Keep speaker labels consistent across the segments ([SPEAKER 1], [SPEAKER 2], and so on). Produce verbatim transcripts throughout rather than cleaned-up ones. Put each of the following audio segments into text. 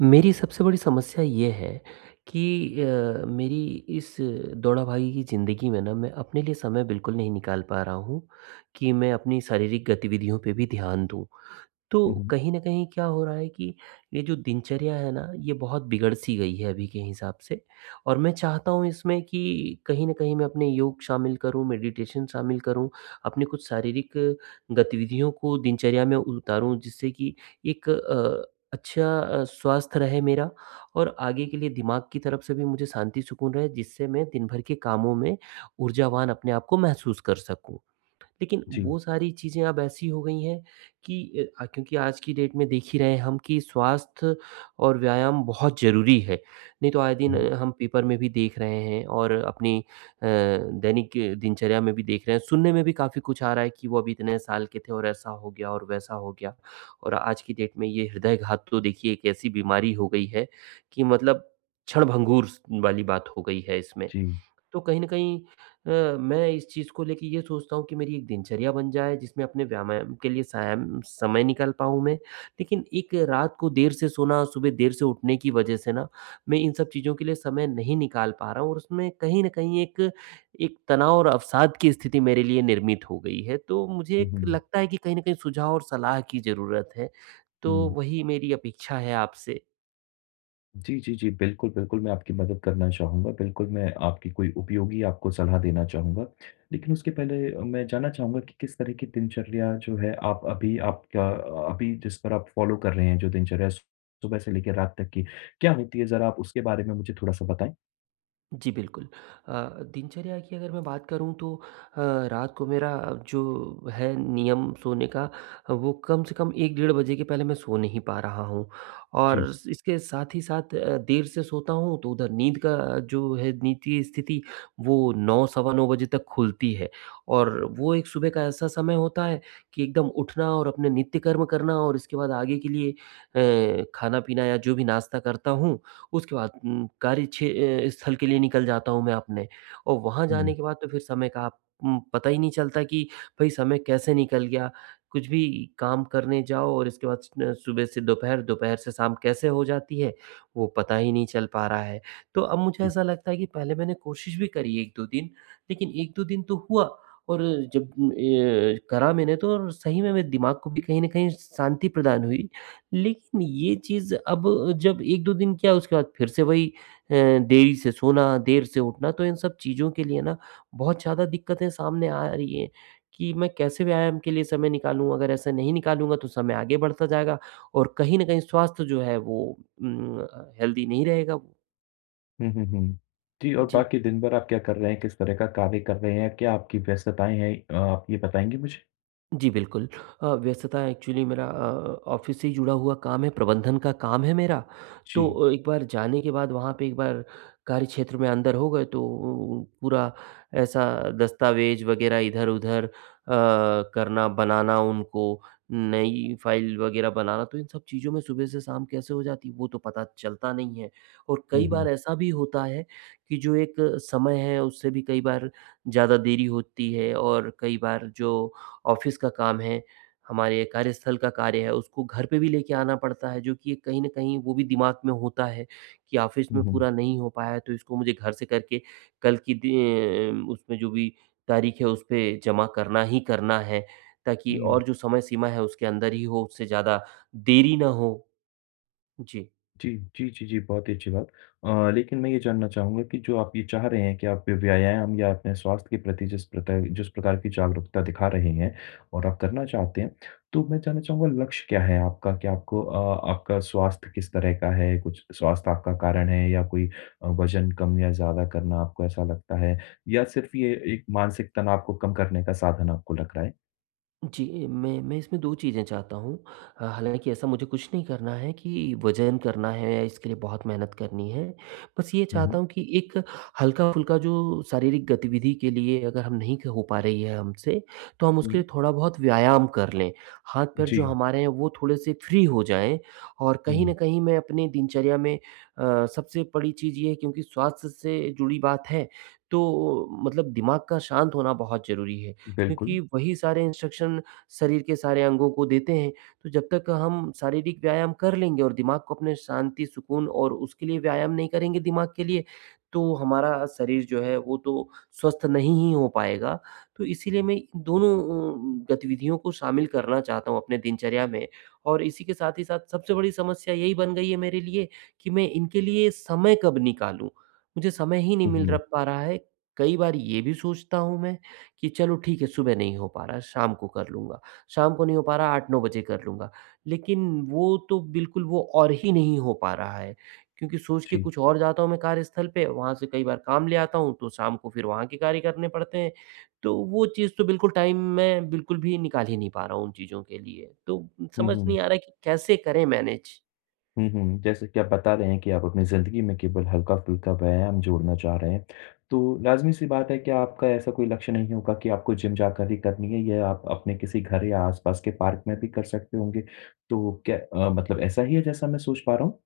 [SPEAKER 1] मेरी सबसे बड़ी समस्या ये है कि अ, मेरी इस दौड़ा-भागी की ज़िंदगी में ना मैं अपने लिए समय बिल्कुल नहीं निकाल पा रहा हूँ, कि मैं अपनी शारीरिक गतिविधियों पे भी ध्यान दूँ। तो
[SPEAKER 2] हुँ, हुँ।
[SPEAKER 1] कहीं न कहीं क्या हो रहा है कि ये जो दिनचर्या है ना, ये बहुत बिगड़ सी गई है अभी के हिसाब से, और मैं चाहता हूँ इसमें कि कहीं न कहीं मैं अपने योग शामिल करूँ, मेडिटेशन शामिल करूँ, अपने कुछ शारीरिक गतिविधियों को दिनचर्या में उतारूँ, जिससे कि एक अ, अच्छा अ, स्वास्थ्य रहे मेरा, और आगे के लिए दिमाग की तरफ से भी मुझे शांति सुकून रहे, जिससे मैं दिन भर के कामों में ऊर्जावान अपने आप को महसूस कर सकूँ। लेकिन
[SPEAKER 2] जी।
[SPEAKER 1] वो सारी चीज़ें अब ऐसी हो गई हैं कि अ, क्योंकि आज की डेट में देख ही रहे हैं हम कि स्वास्थ्य और व्यायाम बहुत ज़रूरी है। नहीं तो आए
[SPEAKER 2] हुँ,
[SPEAKER 1] दिन
[SPEAKER 2] हुँ।
[SPEAKER 1] अ, हम पेपर में भी देख रहे हैं, और अपनी अ, दैनिक अ, दिनचर्या में भी देख रहे हैं। सुनने में भी काफ़ी कुछ आ रहा है कि वो अभी इतने साल के थे और ऐसा हो गया और वैसा हो गया। और आज की डेट में ये हृदयघात तो देखिए एक ऐसी बीमारी हो गई है कि मतलब क्षणभंगुर स वाली बात हो गई है इसमें।
[SPEAKER 2] जी।
[SPEAKER 1] तो कहीं न कहीं अ, मैं इस चीज़ को लेके ये सोचता हूँ कि मेरी एक दिनचर्या बन जाए, जिसमें अपने व्यायाम के लिए सायम समय निकाल पाऊँ मैं। लेकिन एक रात को देर से सोना, और सुबह देर से उठने की वजह से ना मैं इन सब चीज़ों के लिए समय नहीं निकाल पा रहा हूँ, और उसमें कहीं न कहीं एक एक तनाव और अवसाद की स्थिति मेरे लिए निर्मित हो गई है। तो मुझे
[SPEAKER 2] हुँ,
[SPEAKER 1] एक
[SPEAKER 2] हुँ।
[SPEAKER 1] लगता है कि कहीं न कहीं सुझाव और सलाह की ज़रूरत है। तो
[SPEAKER 2] हुँ।
[SPEAKER 1] वही मेरी अपेक्षा है आपसे।
[SPEAKER 2] जी, जी, जी। बिल्कुल, बिल्कुल, मैं आपकी मदद करना चाहूँगा। बिल्कुल, मैं आपकी कोई उपयोगी आपको सलाह देना चाहूँगा। लेकिन उसके पहले अ, मैं जानना चाहूँगा कि किस तरह की दिनचर्या जो है आप अभी आपका अ, अभी जिस पर आप फ़ॉलो कर रहे हैं जो दिनचर्या सुबह से लेकर रात तक की, क्या होती है? ज़रा आप उसके बारे में मुझे थोड़ा-सा बताएँ?
[SPEAKER 1] जी, बिल्कुल। अ, दिनचर्या की अगर मैं बात करूँ तो अ, रात को मेरा जो है नियम सोने का, वो कम से कम एक डेढ़ बजे के पहले मैं सो नहीं पा रहा हूँ। और
[SPEAKER 2] जी।
[SPEAKER 1] इसके साथ ही साथ अ, देर से सोता हूँ, तो उधर नींद का जो है, नींद की स्थिति वो नौ सवा नौ बजे तक खुलती है। और वो एक सुबह का ऐसा समय होता है कि एकदम उठना और अपने नित्य कर्म करना, और इसके बाद आगे के लिए अ, खाना-पीना या जो भी नाश्ता करता हूँ, उसके बाद उम, कार्य क्षे अ, स्थल के लिए निकल जाता हूँ मैं अपने। और वहाँ
[SPEAKER 2] हुँ,
[SPEAKER 1] जाने के बाद तो फिर समय का आप उम, पता ही नहीं चलता कि भई समय कैसे निकल गया। कुछ भी काम करने जाओ और इसके बाद स सुबह से दोपहर, दोपहर से शाम कैसे हो जाती है, वो पता ही नहीं चल पा रहा है। तो अब मुझे
[SPEAKER 2] जी।
[SPEAKER 1] ऐसा लगता है कि पहले मैंने कोशिश भी करी एक दो दिन, लेकिन एक दो दिन तो हुआ, और जब उम, ए, करा मैंने तो और सही में मेरे दिमाग को भी कहीं न कहीं शांति प्रदान हुई, लेकिन ये चीज़ अब जब एक दो दिन, क्या उसके बाद फिर से वही अ, देरी से सोना, देर से उठना, तो इन सब चीज़ों के लिए ना बहुत ज़्यादा दिक्कतें सामने आ रही हैं कि मैं कैसे व्यायाम के लिए समय निकालूँ? अगर ऐसा नहीं निकालूँगा तो समय आगे बढ़ता जाएगा, और कहीं न कहीं स्वास्थ्य जो है वो उम, हेल्दी नहीं रहेगा। वो।
[SPEAKER 2] हुँ, हुँ, हुँ। जी और
[SPEAKER 1] जी।
[SPEAKER 2] बाकी दिन भर आप क्या कर रहे हैं? किस तरह का कार्य कर रहे हैं? क्या आपकी व्यस्तताएँ हैं? अ, आप ये बताएँगे मुझे?
[SPEAKER 1] जी, बिल्कुल। अ, व्यस्तता एक्चुअली मेरा अ, ऑफ़िस से ही जुड़ा हुआ काम है, प्रबंधन का काम है मेरा।
[SPEAKER 2] जी।
[SPEAKER 1] तो अ, एक बार जाने के बाद वहाँ पे, एक बार कार्यक्षेत्र में अंदर हो गए तो पूरा ऐसा दस्तावेज़ वग़ैरह इधर-उधर अ, करना, बनाना उनको, नई फ़ाइल वग़ैरह बनाना, तो इन सब चीज़ों में सुबह से शाम कैसे हो जाती है, वो तो पता चलता नहीं है। और
[SPEAKER 2] हुँ,
[SPEAKER 1] कई
[SPEAKER 2] हुँ।
[SPEAKER 1] बार ऐसा भी होता है कि जो एक समय है, उससे भी कई बार ज़्यादा देरी होती है, और कई बार जो ऑफ़िस का काम है, हमारे कार्यस्थल का कार्य है, उसको घर पे भी लेके आना पड़ता है, जो कि कहीं न कहीं वो भी दिमाग में होता है कि ऑफ़िस
[SPEAKER 2] हुँ,
[SPEAKER 1] में
[SPEAKER 2] हुँ।
[SPEAKER 1] पूरा नहीं हो पाया है, तो इसको मुझे घर से करके कल की दे उसमें जो भी तारीख है, उस पे जमा करना ही करना है, ताकि
[SPEAKER 2] हुँ,
[SPEAKER 1] और जो समय सीमा है, उसके अंदर ही हो, उससे ज़्यादा देरी ना हो। जी।
[SPEAKER 2] जी, जी, जी, जी, बहुत ही अच्छी बात। अ, लेकिन मैं ये जानना चाहूँगा कि जो आप ये चाह रहे हैं कि आप व्यायाम या अपने स्वास्थ्य के प्रति जिस प्रकार जिस प्रकार की जागरूकता दिखा रहे हैं और आप करना चाहते हैं, तो मैं जानना चाहूँगा लक्ष्य क्या है आपका? कि आपको अ, आपका स्वास्थ्य किस तरह का है? कुछ स्वास्थ्य आपका कारण है या कोई अ, वज़न कम या ज़्यादा करना आपको ऐसा लगता है? या सिर्फ़ ये एक मानसिक तनाव को कम करने का साधन आपको लग रहा है?
[SPEAKER 1] जी, मैं मैं इसमें दो चीज़ें चाहता हूँ। अ, हालाँकि ऐसा मुझे कुछ नहीं करना है कि वज़न करना है या इसके लिए बहुत मेहनत करनी है। बस ये
[SPEAKER 2] हुँ, हुँ,
[SPEAKER 1] चाहता हूँ कि एक हल्का-फुल्का जो शारीरिक गतिविधि के लिए, अगर हम नहीं क हो पा रही है हमसे, तो हम उसके
[SPEAKER 2] हुँ।
[SPEAKER 1] लिए थोड़ा-बहुत व्यायाम कर लें। हाथ-पैर जो
[SPEAKER 2] जी,
[SPEAKER 1] हमारे हैं वो थोड़े-से फ्री हो जाएँ, और कहीं
[SPEAKER 2] हुँ,
[SPEAKER 1] न कहीं मैं अपनी दिनचर्या में अ, सबसे बड़ी चीज़ ये है, क्योंकि स्वास्थ्य से जुड़ी बात है, तो मतलब दिमाग का शांत होना बहुत ज़रूरी है।
[SPEAKER 2] बिल्कुल।
[SPEAKER 1] क्योंकि वही सारे इंस्ट्रक्शन शरीर के सारे अंगों को देते हैं, तो जब तक हम शारीरिक व्यायाम कर लेंगे और दिमाग को अपने शांति, सुकून और उसके लिए व्यायाम नहीं करेंगे दिमाग के लिए, तो हमारा शरीर जो है वो तो स्वस्थ नहीं ही हो पाएगा। तो इसीलिए मैं इन दोनों अ, गतिविधियों को शामिल करना चाहता हूँ अपने दिनचर्या में, और इसी के साथ ही साथ सबसे बड़ी समस्या यही बन गई है मेरे लिए कि मैं इनके लिए समय कब निकालूँ? मुझे समय ही नहीं
[SPEAKER 2] हुँ,
[SPEAKER 1] मिल र
[SPEAKER 2] हुँ,
[SPEAKER 1] पा रहा है। कई बार ये भी सोचता हूँ मैं कि चलो ठीक है, सुबह नहीं हो पा रहा है, शाम को कर लूँगा। शाम को नहीं हो पा रहा, आठ नौ बजे कर लूँगा। लेकिन वो तो बिल्कुल, वो और ही नहीं हो पा रहा है, क्योंकि सोच के
[SPEAKER 2] जी।
[SPEAKER 1] कुछ और जाता हूँ मैं कार्यस्थल पे, वहाँ से कई बार काम ले आता हूँ, तो शाम को फिर वहाँ के कार्य करने पड़ते हैं। तो वो चीज़ तो बिल्कुल, टाइम मैं बिल्कुल भी निकाल ही नहीं पा रहा हूँ उन चीज़ों के लिए। तो
[SPEAKER 2] हुँ,
[SPEAKER 1] समझ
[SPEAKER 2] हुँ।
[SPEAKER 1] नहीं आ रहा है कि कैसे करें मैनेज?
[SPEAKER 2] हुँ, हुँ। जैसे कि आप बता रहे हैं कि आप अपनी ज़िंदगी में केवल हल्का-फुल्का व्यायाम जोड़ना चाह रहे हैं। तो लाज़मी-सी बात है कि आपका ऐसा कोई लक्ष्य नहीं होगा कि आपको जिम जाकर ही करनी है, ये आप अपने किसी घर या आस-पास के पार्क में भी कर सकते होंगे। तो क्या अ, मतलब ऐसा ही है जैसा मैं सोच पा रहा हूँ?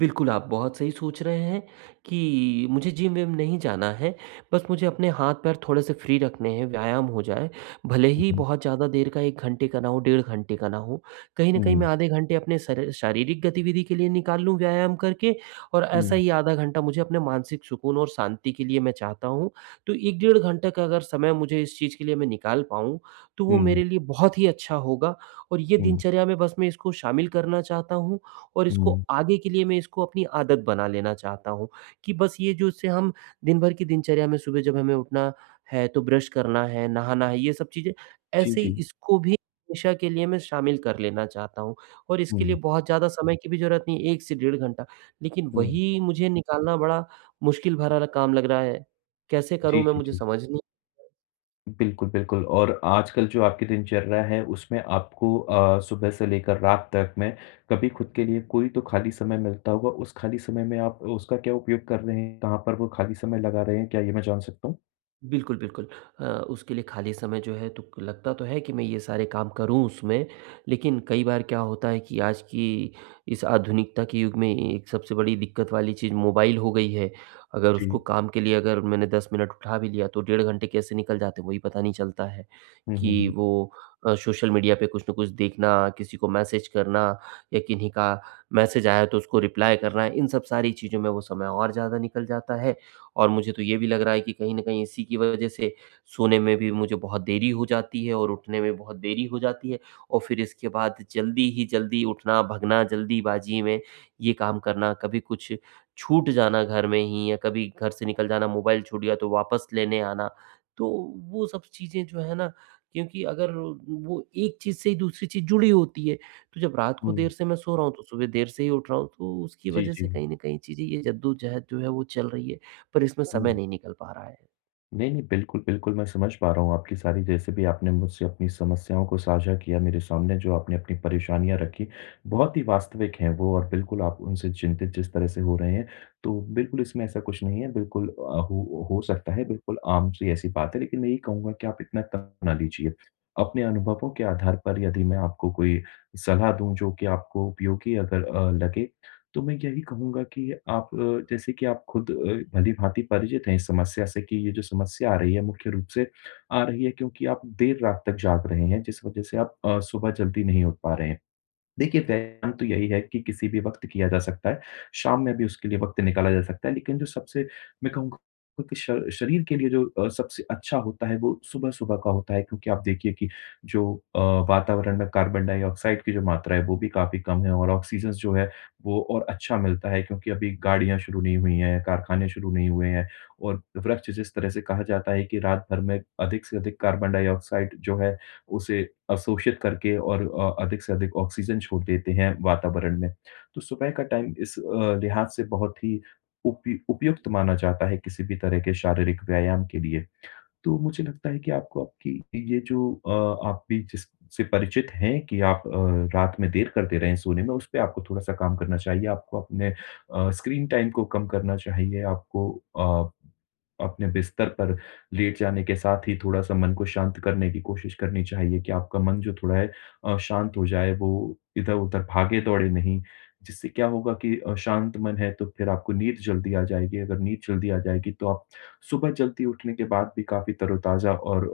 [SPEAKER 1] बिल्कुल, आप बहुत सही सोच रहे हैं कि मुझे जिम-विम नहीं जाना है, बस मुझे अपने हाथ-पैर थोड़े-से फ्री रखने हैं, व्यायाम हो जाए। भले ही
[SPEAKER 2] हुँ,
[SPEAKER 1] बहुत ज़्यादा देर का एक घंटे का ना हो, डेढ़ घंटे का ना हो, कहीं न कहीं मैं
[SPEAKER 2] हुँ,
[SPEAKER 1] आधे घंटे अपने शर शारीरिक गतिविधि के लिए निकाल लूँ व्यायाम करके, और ऐसा
[SPEAKER 2] हुँ,
[SPEAKER 1] ही आधा घंटा मुझे अपने मानसिक सुकून और शांति के लिए मैं चाहता हूँ। तो एक डेढ़ घंटे का अगर समय मुझे इस चीज़ के लिए मैं निकाल पाऊँ, तो वो
[SPEAKER 2] हुँ,
[SPEAKER 1] मेरे लिए बहुत ही अच्छा होगा, और ये
[SPEAKER 2] हुँ, हुँ,
[SPEAKER 1] दिनचर्या में बस मैं इसको शामिल करना चाहता हूँ, और इसको
[SPEAKER 2] हुँ।
[SPEAKER 1] आगे के लिए मैं इसको अपनी आदत बना लेना चाहता हूँ कि बस ये जो इससे हम दिन भर की दिनचर्या में सुबह जब हमें उठना है तो ब्रश करना है, नहाना है, ये सब चीज़ें,
[SPEAKER 2] जी,
[SPEAKER 1] ऐसे ही
[SPEAKER 2] जी।
[SPEAKER 1] इसको भी हमेशा के लिए मैं शामिल कर लेना चाहता हूँ, और इसके लिए
[SPEAKER 2] हुँ,
[SPEAKER 1] बहुत ज़्यादा समय की भी ज़रूरत नहीं है, एक से डेढ़ घंटा। लेकिन
[SPEAKER 2] हुँ।
[SPEAKER 1] वही मुझे निकालना बड़ा मुश्किल भरा ल काम लग रहा है। कैसे
[SPEAKER 2] जी,
[SPEAKER 1] करूँ मैं,
[SPEAKER 2] जी,
[SPEAKER 1] मुझे
[SPEAKER 2] जी।
[SPEAKER 1] समझ नहीं।
[SPEAKER 2] बिल्कुल, बिल्कुल और आजकल जो आपकी दिनचर्या है उसमें आपको अ, सुबह से लेकर रात तक में कभी खुद के लिए कोई तो खाली समय मिलता होगा, उस खाली समय में आप उसका क्या उपयोग कर रहे हैं? कहाँ पर वो खाली समय लगा रहे हैं? क्या ये मैं जान सकता हूँ?
[SPEAKER 1] बिल्कुल, बिल्कुल। अ, उसके लिए खाली समय जो है, तो लगता तो है कि मैं ये सारे काम करूँ उसमें, लेकिन कई बार क्या होता है कि आज की इस आधुनिकता के युग में एक सबसे बड़ी दिक्कत वाली चीज़ मोबाइल हो गई है। अगर
[SPEAKER 2] जी।
[SPEAKER 1] उसको काम के लिए अगर मैंने दस मिनट उठा भी लिया तो डेढ़ घंटे कैसे निकल जाते हैं, वही पता नहीं चलता है,
[SPEAKER 2] हुँ, हुँ,
[SPEAKER 1] कि
[SPEAKER 2] हुँ।
[SPEAKER 1] वो अ, सोशल मीडिया पे कुछ न कुछ देखना, किसी को मैसेज करना या किन्हीं का मैसेज आया तो उसको रिप्लाई करना, इन सब सारी चीज़ों में वो समय और ज़्यादा निकल जाता है, और मुझे तो ये भी लग रहा है कि कहीं न कहीं इसी की वजह से सोने में भी मुझे बहुत देरी हो जाती है और उठने में बहुत देरी हो जाती है, और फिर इसके बाद जल्दी ही जल्दी उठना, भगना, जल्दीबाज़ी में ये काम करना, कभी कुछ छूट जाना घर में ही, या कभी घर से निकल जाना, मोबाइल छूट गया तो वापस लेने आना। तो वो सब चीज़ें जो है ना, क्योंकि अगर वो एक चीज़ से ही दूसरी चीज़ जुड़ी होती है, तो जब रात को
[SPEAKER 2] हुँ।
[SPEAKER 1] देर से मैं सो रहा हूँ, तो सुबह देर से ही उठ रहा हूँ, तो उसकी
[SPEAKER 2] जी,
[SPEAKER 1] वजह
[SPEAKER 2] जी।
[SPEAKER 1] से कहीं न कहीं चीज़ें ये जद्दोजहद जो है वो चल रही है। पर इसमें
[SPEAKER 2] हुँ।
[SPEAKER 1] समय नहीं निकल पा रहा है।
[SPEAKER 2] नहीं, नहीं, बिल्कुल, बिल्कुल, मैं समझ पा रहा हूँ आपकी सारी जैसे भी आपने मुझसे अपनी समस्याओं को साझा किया मेरे सामने, जो आपने अपनी परेशानियाँ रखी, बहुत ही वास्तविक हैं वो और बिल्कुल आप उनसे चिंतित जिस तरह से हो रहे हैं, तो बिल्कुल इसमें ऐसा कुछ नहीं है, बिल्कुल अ, हो हो सकता है, बिल्कुल आम सी ऐसी बात है, लेकिन मैं यही कहूँगा कि आप इतना तनाव ना लीजिए। अपने अनुभवों के आधार पर यदि मैं आपको कोई सलाह दूँ जो कि आपको उपयोगी अगर अ, लगे, तो मैं यही कहूँगा कि आप अ, जैसे कि आप खुद अ, भली-भाँति परिचित हैं इस समस्या से कि ये जो समस्या आ रही है, मुख्य रूप से आ रही है क्योंकि आप देर रात तक जाग रहे हैं, जिस वजह से आप अ, सुबह जल्दी नहीं उठ पा रहे हैं। देखिए, व्यायाम तो यही है कि किसी भी वक़्त किया जा सकता है। शाम में भी उसके लिए वक़्त निकाला जा सकता है, लेकिन जो सबसे मैं कहूँगा कि श शरीर के लिए जो अ, सबसे अच्छा होता है, वो सुबह-सुबह का होता है क्योंकि आप देखिए कि जो अ, वातावरण में कार्बन डाइऑक्साइड की जो मात्रा है, वो भी काफ़ी कम है और ऑक्सीजन जो है, वो और अच्छा मिलता है क्योंकि अभी गाड़ियाँ शुरू नहीं हुई हैं, कारखाने शुरू नहीं हुए हैं और वृक्ष जिस तरह से कहा जाता है कि रात भर में अधिक से अधिक कार्बन डाइऑक्साइड जो है, उसे अवशोषित करके और अ, अधिक से अधिक ऑक्सीजन छोड़ देते हैं वातावरण में। तो सुबह का टाइम इस अ, लिहाज से बहुत ही उपयु उपयुक्त माना जाता है किसी भी तरह के शारीरिक व्यायाम के लिए। तो मुझे लगता है कि आपको आपकी ये जो अ, आप भी जिससे परिचित हैं कि आप अ, रात में देर करते रहे हैं सोने में, उस पे आपको थोड़ा-सा काम करना चाहिए। आपको अपने अ, स्क्रीन टाइम को कम करना चाहिए। आपको अ, अपने बिस्तर पर लेट जाने के साथ ही थोड़ा-सा मन को शांत करने की कोशिश करनी चाहिए कि आपका मन जो थोड़ा है अ, शांत हो जाए, वो इधर-उधर भागे-दौड़े नहीं। जिससे क्या होगा कि अ, शांत मन है तो फिर आपको नींद जल्दी आ जाएगी। अगर नींद जल्दी आ जाएगी तो आप सुबह जल्दी उठने के बाद भी काफ़ी तरोताज़ा और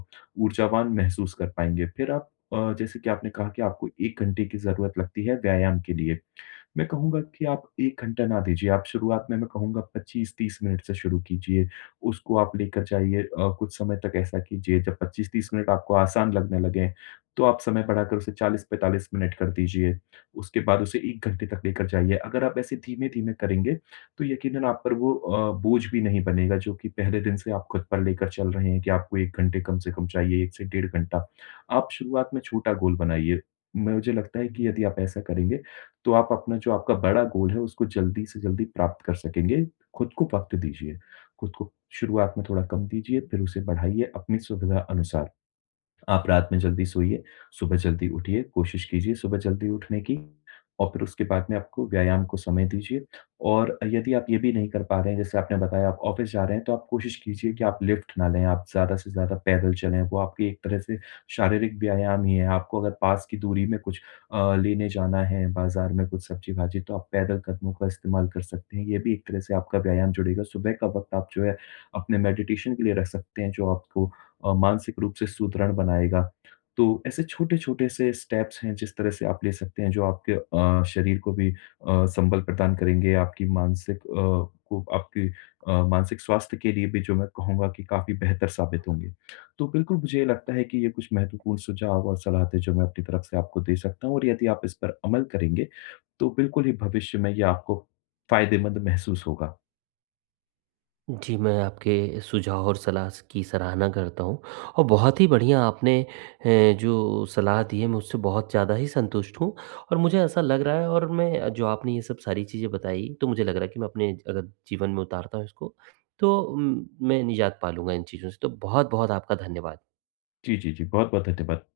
[SPEAKER 2] अ, ऊर्जावान महसूस कर पाएँगे। फिर आप अ, जैसे कि आपने कहा कि आपको एक घंटे की ज़रूरत लगती है व्यायाम के लिए। मैं कहूँगा कि आप एक घंटा ना दीजिए, आप शुरुआत में मैं कहूँगा पच्चीस तीस मिनट से शुरू कीजिए, उसको आप लेकर जाइए अ, कुछ समय तक ऐसा कीजिए, जब पच्चीस तीस मिनट आपको आसान लगने लगें, तो आप समय बढ़ाकर उसे चालीस पैंतालीस मिनट कर दीजिए। उसके बाद उसे एक घंटे तक लेकर जाइए, अगर आप ऐसे धीमे-धीमे करेंगे, तो यकीनन आप पर वो अ, बोझ भी नहीं बनेगा, जो कि पहले दिन से आप खुद पर लेकर चल रहे हैं कि आपको एक घंटे कम से कम चाहिए, एक से डेढ़ घंटा। आप शुरुआत में छोटा गोल बनाइए, मुझे लगता है कि यदि आप ऐसा करेंगे तो आप अपना जो आपका बड़ा गोल है, उसको जल्दी से जल्दी प्राप्त कर सकेंगे। खुद को वक़्त दीजिए, खुद को शुरुआत में थोड़ा कम दीजिए, फिर उसे बढ़ाइए अपनी सुविधा अनुसार। आप रात में जल्दी सोइए, सुबह जल्दी उठिए, कोशिश कीजिए सुबह जल्दी उठने की और फिर उसके बाद में आपको व्यायाम को समय दीजिए और यदि आप ये भी नहीं कर पा रहे हैं, जैसे आपने बताया आप ऑफ़िस जा रहे हैं, तो आप कोशिश कीजिए कि आप लिफ्ट ना लें, आप ज़्यादा से ज़्यादा पैदल चलें, वो आपकी एक तरह से शारीरिक व्यायाम ही है। आपको अगर पास की दूरी में कुछ अ, लेने जाना है, बाज़ार में कुछ सब्ज़ी-भाजी, तो आप पैदल कदमों का इस्तेमाल कर सकते हैं। ये भी एक तरह से आपका व्यायाम जुड़ेगा। सुबह का वक़्त आप जो है, अपने मेडिटेशन के लिए रख सकते हैं, जो आपको अ, मानसिक रूप से सुदृढ़ बनाएगा। तो ऐसे छोटे-छोटे से स्टेप्स हैं जिस तरह से आप ले सकते हैं जो आपके अ, शरीर को भी अ, संबल प्रदान करेंगे, आपकी मानसिक अ, को आपकी अ, मानसिक स्वास्थ्य के लिए भी जो मैं कहूँगा कि काफ़ी बेहतर साबित होंगे। तो बिल्कुल मुझे लगता है कि ये कुछ महत्वपूर्ण सुझाव और सलाह थे जो मैं अपनी तरफ से आपको दे सकता हूँ और यदि आप इस पर अमल करेंगे, तो बिल्कुल ही भविष्य में ये आपको फ़ायदेमंद महसूस होगा।
[SPEAKER 1] जी, मैं आपके सुझाव और सलाह स की सराहना करता हूँ, और बहुत ही बढ़िया आपने अ, जो सलाह दी है, मैं उससे बहुत ज़्यादा ही संतुष्ट हूँ, और मुझे ऐसा लग रहा है, और मैं जो आपने ये सब सारी चीज़ें बताई, तो मुझे लग रहा है कि मैं अपने अगर जीवन में उतारता हूँ इसको, तो उम, मैं निजात पा लूँगा इन चीज़ों से। तो बहुत-बहुत आपका धन्यवाद।
[SPEAKER 2] जी, जी, जी। बहुत-बहुत धन्यवाद।